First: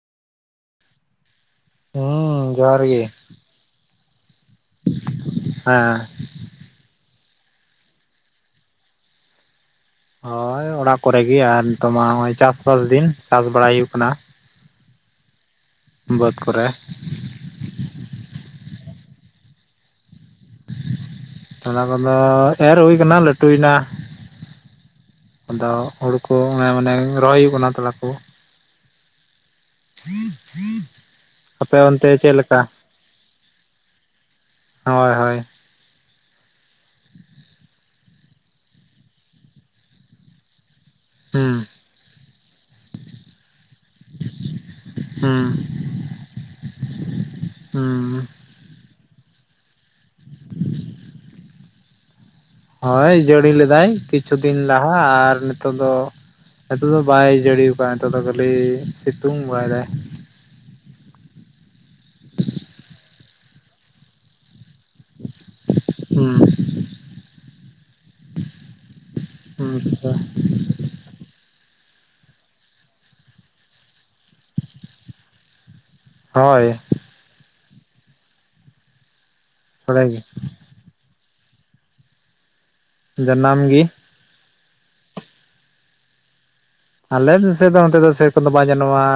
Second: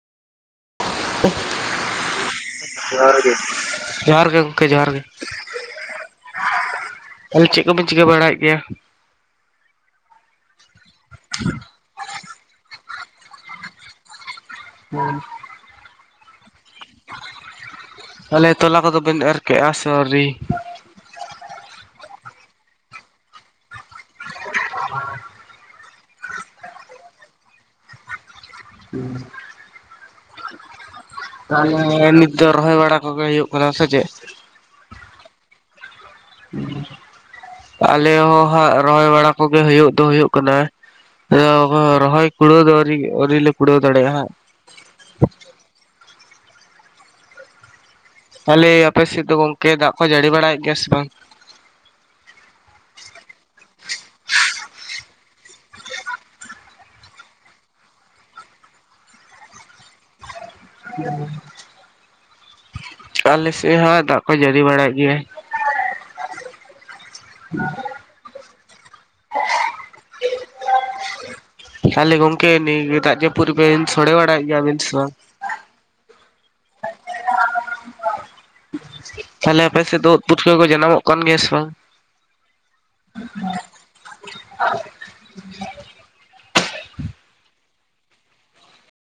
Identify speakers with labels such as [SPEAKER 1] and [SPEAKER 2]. [SPEAKER 1] ᱡᱚᱦᱟᱨ ᱜᱮ ᱡᱚᱷᱟᱨᱜᱮ ᱜᱚᱝᱠᱮ ᱡᱚᱦᱟᱨ ᱜᱮ᱾
[SPEAKER 2] ᱦᱮᱸ
[SPEAKER 1] ᱚᱞ ᱪᱮᱫ ᱠᱚᱵᱤᱱ ᱪᱤᱠᱟᱹ ᱵᱟᱲᱟᱭᱮᱫ ᱜᱮᱭᱟ?
[SPEAKER 2] ᱦᱳᱭ ᱚᱲᱟᱜ, ᱠᱚᱨᱮ ᱜᱮ ᱟᱨ ᱱᱤᱛᱳ ᱢᱟ ᱱ-ᱚᱭ ᱪᱟᱥᱼᱵᱟᱥ ᱫᱤᱱ ᱪᱟᱥ ᱵᱟᱲᱟᱭ ᱦᱩᱭᱩᱜ ᱠᱟᱱᱟ᱾ ᱵᱟᱹᱫᱽ ᱠᱚᱨᱮ,
[SPEAKER 1] ᱛᱟᱦᱚᱞᱮ ᱛᱚᱞᱟ ᱠᱚᱫᱚ ᱵᱮᱱ ᱮᱨ ᱠᱮᱜᱼᱟ ᱥᱮ ᱟᱣᱨᱤ?
[SPEAKER 2] ᱛᱞᱟ ᱠᱚᱫᱚ ᱮᱨ ᱦᱩᱭ ᱠᱟᱱᱟ ᱞᱟᱹᱴᱩᱭ ᱮᱱᱟ᱾ ᱟᱫᱚ ᱦᱩᱲᱩ ᱠᱚ ᱢᱟᱱᱮ ᱢᱟᱱᱮ ᱨᱚᱦᱚᱭ ᱦᱩᱭᱩᱜ ᱠᱟᱱᱟ ᱛᱞᱟ ᱠᱚ᱾ ᱟᱯᱮ ᱚᱱᱛᱮ
[SPEAKER 1] ᱛᱟᱦᱞᱮ ᱱᱤᱛ
[SPEAKER 2] ᱪᱮᱫ
[SPEAKER 1] ᱫᱚ
[SPEAKER 2] ᱞᱮᱠᱟ
[SPEAKER 1] ᱨᱚᱦᱚᱭ ᱵᱟᱲᱟ ᱠᱚᱜᱮ ᱦᱩᱭᱩᱜ ᱠᱟᱱᱟ ᱥᱮ ᱪᱮᱫ?
[SPEAKER 2] ᱦᱳᱭ ᱦᱳᱭ᱾
[SPEAKER 1] ᱟᱞᱮ ᱦᱚᱸ ᱦᱟᱸᱜ ᱨᱚᱦᱚᱭ ᱵᱟᱲᱟ ᱠᱚᱜᱮ ᱦᱩᱭᱩᱜ ᱫᱚ ᱦᱩᱭᱩᱜ ᱠᱟᱱᱟ᱾
[SPEAKER 2] ᱦᱩᱸ
[SPEAKER 1] ᱨᱚᱦᱚᱭ ᱠᱩᱲᱟᱹᱣ ᱫᱚ ᱟᱹᱣᱨᱤ ᱟᱹᱣᱨᱤ ᱞᱮ ᱠᱩᱲᱟᱹᱣ ᱫᱟᱲᱮᱭᱟᱜᱼᱟ ᱦᱟᱸᱜ᱾
[SPEAKER 2] ᱦᱩᱸ᱾ ᱦᱩᱸ
[SPEAKER 1] ᱛᱟᱦᱞᱮ ᱟᱯᱮ ᱥᱮᱫ ᱫᱚ ᱜᱚᱝᱠᱮ ᱫᱟᱜ ᱠᱚ ᱡᱟᱹᱲᱤ ᱵᱟᱲᱟᱭᱮᱫ ᱜᱮᱭᱟ ᱥᱮ ᱵᱟᱝ?
[SPEAKER 2] ᱦᱳᱭ ᱡᱟᱹᱲᱤ ᱞᱮᱫᱟᱭ ᱠᱤᱪᱷᱩ ᱫᱤᱱ ᱞᱟᱦᱟ ᱟᱨ ᱱᱤᱛᱚᱜ ᱫᱚ, ᱱᱤᱛᱚᱜ ᱫᱚ ᱵᱟᱭ ᱡᱟᱹᱲᱤ ᱟᱠᱟᱜ-ᱟ ᱱᱤᱛᱚᱜ ᱫᱚ ᱠᱟᱹᱴᱤᱡ ᱥᱤᱛᱩᱝ ᱵᱟᱭᱫᱟᱭ᱾
[SPEAKER 1] [unintelligible] ᱟᱞᱮ ᱥᱮᱫ ᱦᱚᱸ ᱫᱟᱜ ᱠᱚ ᱡᱟᱹᱲᱤ ᱵᱟᱲᱟᱭ ᱮᱫ ᱜᱤᱭᱟ᱾
[SPEAKER 2] ᱦᱩᱸ
[SPEAKER 1] [unintelligible]
[SPEAKER 2] ᱩᱸ ᱟᱪᱪᱷᱟ᱾
[SPEAKER 1] ᱛᱟᱦᱚᱞᱮ ᱜᱚᱝᱠᱮ ᱱᱤᱭᱟᱹ ᱫᱟᱜ ᱡᱟᱯᱩᱫᱨᱮ ᱵᱤᱱ ᱥᱳᱲᱮ ᱵᱟᱲᱟᱭᱮᱫ ᱜᱮᱭᱟᱵᱤᱱ ᱥᱮ ᱵᱟᱝ?
[SPEAKER 2] ᱦᱳᱭ᱾
[SPEAKER 1] ᱛᱟᱦᱞᱮ ᱟᱯᱮ ᱥᱮᱫ
[SPEAKER 2] ᱥᱚᱲᱮ
[SPEAKER 1] ᱫᱚ
[SPEAKER 2] ᱜᱮ
[SPEAKER 1] ᱩᱫ ᱯᱩᱴᱠᱟᱹ ᱠᱚ ᱡᱟᱱᱟᱢᱚᱜ ᱠᱟᱱ ᱜᱮᱭᱟ ᱥᱮ ᱵᱟᱝ?
[SPEAKER 2] ᱡᱟᱱᱟᱢ ᱜᱤ᱾ ᱟᱞᱮᱥᱮᱫ ᱫᱚ ᱱᱚᱛᱮ ᱫᱚ ᱥᱮᱨᱚᱠᱚᱢ ᱫᱚ ᱵᱟᱝ ᱡᱟᱱᱟᱢ ᱚᱜᱼᱟ᱾